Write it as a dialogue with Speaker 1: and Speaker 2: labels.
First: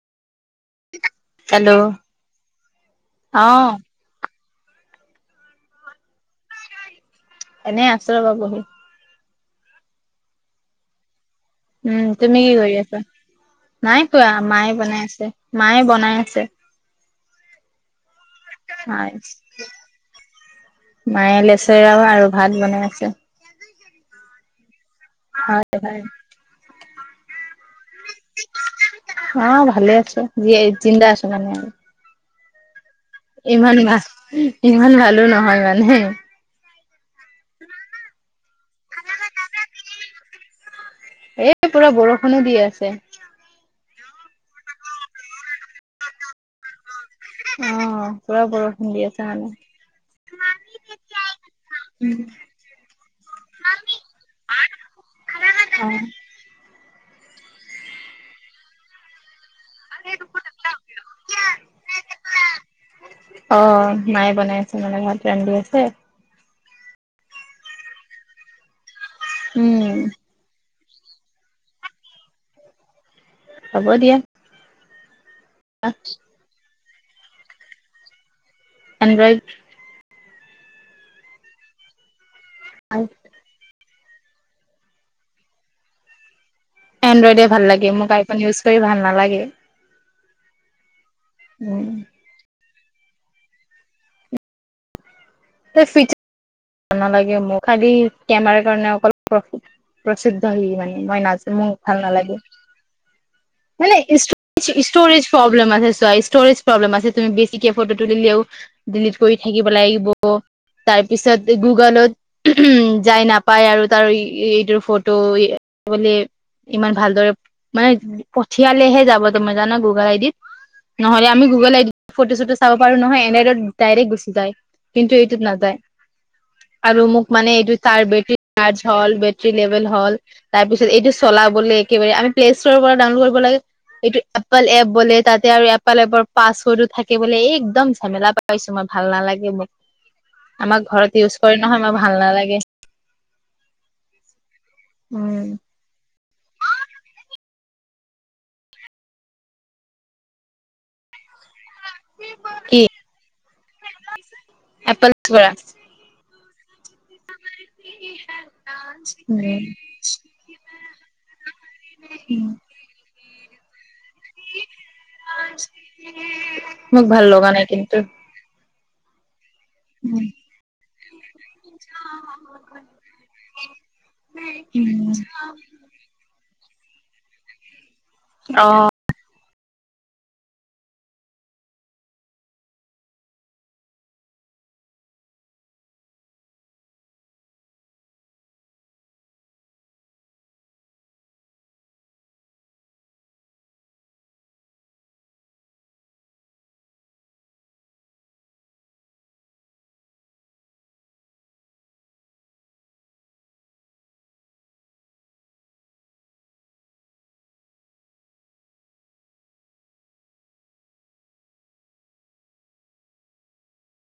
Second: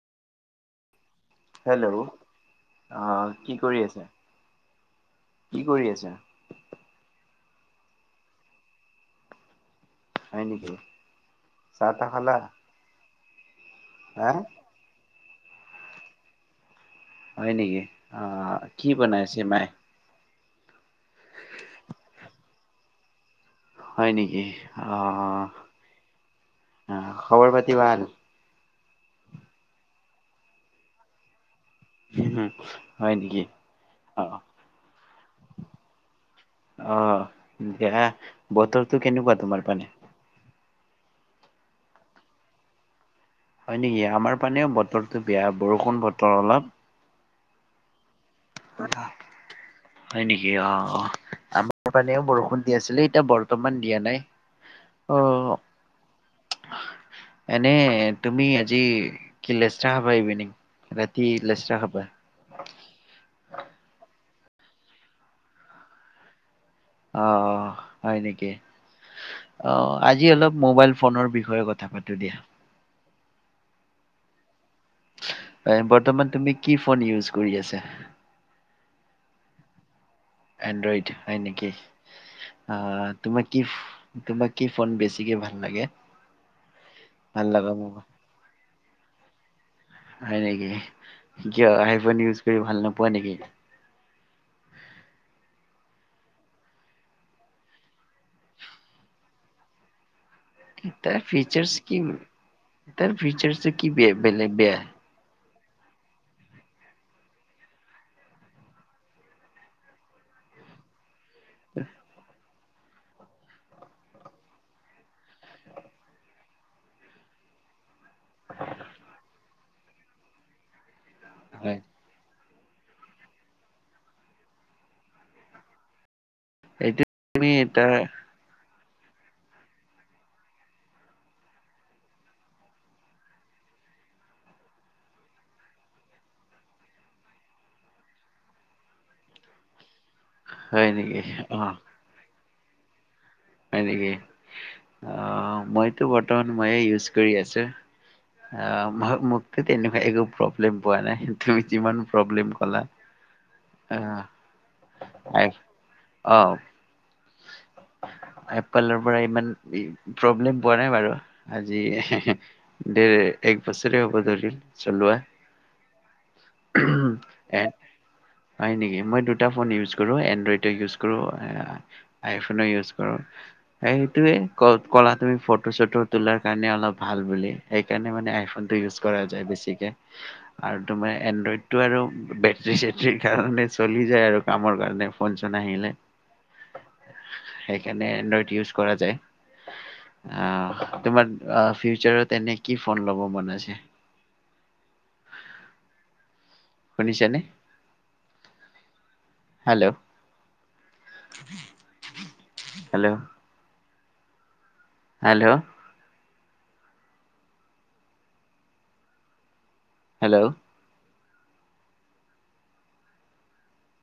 Speaker 1: Hello অ
Speaker 2: অ
Speaker 1: কি কৰি আছা? কি কৰি আছা?
Speaker 2: এনেই আশ্ৰ বা বহি।
Speaker 1: হয় নেকি? চাহ তাহ
Speaker 2: উম
Speaker 1: খালা
Speaker 2: তুমি কি কৰি আছা? নাই
Speaker 1: হা
Speaker 2: কোৱা মায়ে বনাই আছে, মায়ে বনাই আছে।
Speaker 1: হয় নেকি? অ। কি
Speaker 2: হয়,
Speaker 1: বনাইছে মায়ে
Speaker 2: মায়ে লেচৰাও আৰু ভাত বনাই আছে।
Speaker 1: হয় নেকি? অ
Speaker 2: হয় হয়
Speaker 1: অহ খবৰ পাতি ভাল?
Speaker 2: অ ভালে আছে, জীয়াই জীন্দা আছো মানে আৰু।
Speaker 1: [unintelligible]
Speaker 2: ইমান ভা
Speaker 1: অ
Speaker 2: ইমানো ভালো নহয় মানে।
Speaker 1: অ দেয়া, বতৰটো কেনেকুৱা তোমাৰ পানে?
Speaker 2: এ পুৰা বৰষুণো দি আছে।
Speaker 1: হয় নেকি আমাৰ পানেও বতৰটো বেয়া বৰষুণ বতৰ অলপ।
Speaker 2: অহ। সুন্দি আছা মানে।
Speaker 1: হয় নেকি অহ অহ আমাৰ পানেও বৰষুণ দি আছিলে, এতিয়া বৰ্তমান দিয়া নাই। অহ।
Speaker 2: অ।
Speaker 1: এনে তুমি আজি কি লৈছ চাহ বাই ইভিনিং ৰাতি লেচেৰা খাবা।
Speaker 2: অ মায়ে বনাই আছে মানে ঘৰত ৰান্ধি আছে।
Speaker 1: অহ হয় নেকি
Speaker 2: উম
Speaker 1: অহ আজি অলপ মোবাইল ফোনৰ বিষয়ে কথা পাতো দিয়া।
Speaker 2: হ'ব দিয়া।
Speaker 1: নাই বৰ্তমান তুমি কি ফোন ইউজ কৰি আছা?
Speaker 2: এনড্ৰইড।
Speaker 1: এণ্ড্ৰইড হয় নেকি, আহ তোমাক কি তোমাক কি ফোন বেছিকে ভাল লাগে?
Speaker 2: এনড্ৰইডে ভাল
Speaker 1: লগা
Speaker 2: লাগে,
Speaker 1: মোবাইল
Speaker 2: মোক আই ফোন ইউজ কৰি ভাল নালাগে।
Speaker 1: হয় নেকি?
Speaker 2: উ
Speaker 1: কিয় আইফোন ইউজ কৰি ভাল নোপোৱা নেকি?
Speaker 2: এই চুইটচ [inaudible] ভাল নালাগে মোক খালি কেমেৰাৰ কাৰণে অকল [inaudible] প্ৰসিদ্ধ হৈ মানে,
Speaker 1: তাৰ
Speaker 2: মই নজানো
Speaker 1: ফিচাৰ্চ
Speaker 2: মোক
Speaker 1: কি
Speaker 2: ভাল নালাগে।
Speaker 1: তাৰ ফিচাৰছে কি
Speaker 2: মানে
Speaker 1: বেলেগ বেয়া?
Speaker 2: ষ্টৰেজ প্ৰব্লেম আছে চোৱা ষ্টৰেজ প্ৰব্লেম আছে, তুমি বেছিকে ফটো তুলিলেও ডিলিট কৰি থাকিব লাগিব। ব তাৰপিছত গুগলত উম যায় নাপায় আৰু তাৰ এইটোৰ ফট ত গলে ইমান ভালদৰে মানে পঠিয়ালেহে যাব তোমাৰ জানা গুগল আইডিত, নহ'লে আমি গুগল
Speaker 1: হয়,
Speaker 2: আইডিত ফটো চটো চাব পাৰো নহয় এনড্ৰইডত ডাইৰেক্ট গুচি যায়, কিন্তু এইটোত নাযায়। আৰু
Speaker 1: এইটো
Speaker 2: মোক মানে
Speaker 1: তুমি
Speaker 2: এইটো তাৰ বেটাৰী চাৰ্জ হল বেটাৰী লেভেল হল তাৰপিছত এইটো চলাবলে একেবাৰে আমি প্লে ষ্ট'ৰৰ পৰা ডাউনলোড কৰিব লাগে। এইটো এপেল এপ বোলে তাতে আৰু এপেল এপৰ পাছৱাৰ্ডো থাকে বোলে একদম ঝেমেলা পায় পাইছো মই ভাল নালাগে মোক। আমাৰ
Speaker 1: হয়
Speaker 2: ঘৰত
Speaker 1: নেকি?
Speaker 2: ইউজ কৰে
Speaker 1: অ',
Speaker 2: নহয় মই ভাল নালাগে।
Speaker 1: হয় নেকি?
Speaker 2: উম।
Speaker 1: অহ মইতো বৰ্তমান মইয়ে ইউজ কৰি আছো। আহ ম মোকটো তেনেকুৱা একো প্ৰব্লেম পোৱা নাই। তুমি যিমান প্ৰব্লেম
Speaker 2: কি
Speaker 1: কলা
Speaker 2: এপল ইউজ
Speaker 1: আহ
Speaker 2: কৰা?
Speaker 1: অঁহ। আপেলৰ পৰা ইমান
Speaker 2: উম।
Speaker 1: প্ৰব্লেম পোৱা নাই বাৰু আজি
Speaker 2: উম।
Speaker 1: দেৰ এক বছৰে হ'ব ধৰিল চলোৱা।
Speaker 2: মোক ভাল লগা
Speaker 1: এ
Speaker 2: নাই কিন্তু।
Speaker 1: হয় নেকি? মই দুটা ফোন ইউজ কৰো
Speaker 2: উম,
Speaker 1: এনড্ৰইডো ইউজ কৰো আইফোনো ইউজ সেইটোৱে ক কলা
Speaker 2: উম।
Speaker 1: তুমি ফটো চটো তোলাৰ কাৰণে অলপ ভাল বুলি। সেইকাৰণে মানে আইফোনটো
Speaker 2: অ',
Speaker 1: ইউজ কৰা যায় বেছিকে। আৰু তোমাৰ এনড্ৰইডটো আৰু বেটৰী চেটৰীৰ কাৰণে চলি যায় আৰু। কামৰ কাৰণে ফোন চোন আহিলে। কেনে এনড্ৰইড ইউজ কৰা যায়। আহ তোমাৰ অহ ফিউচাৰত এনে কি ফোন লব মন আছে? শুনিছানে? Hello hello. হেল্লো। হেল্লো।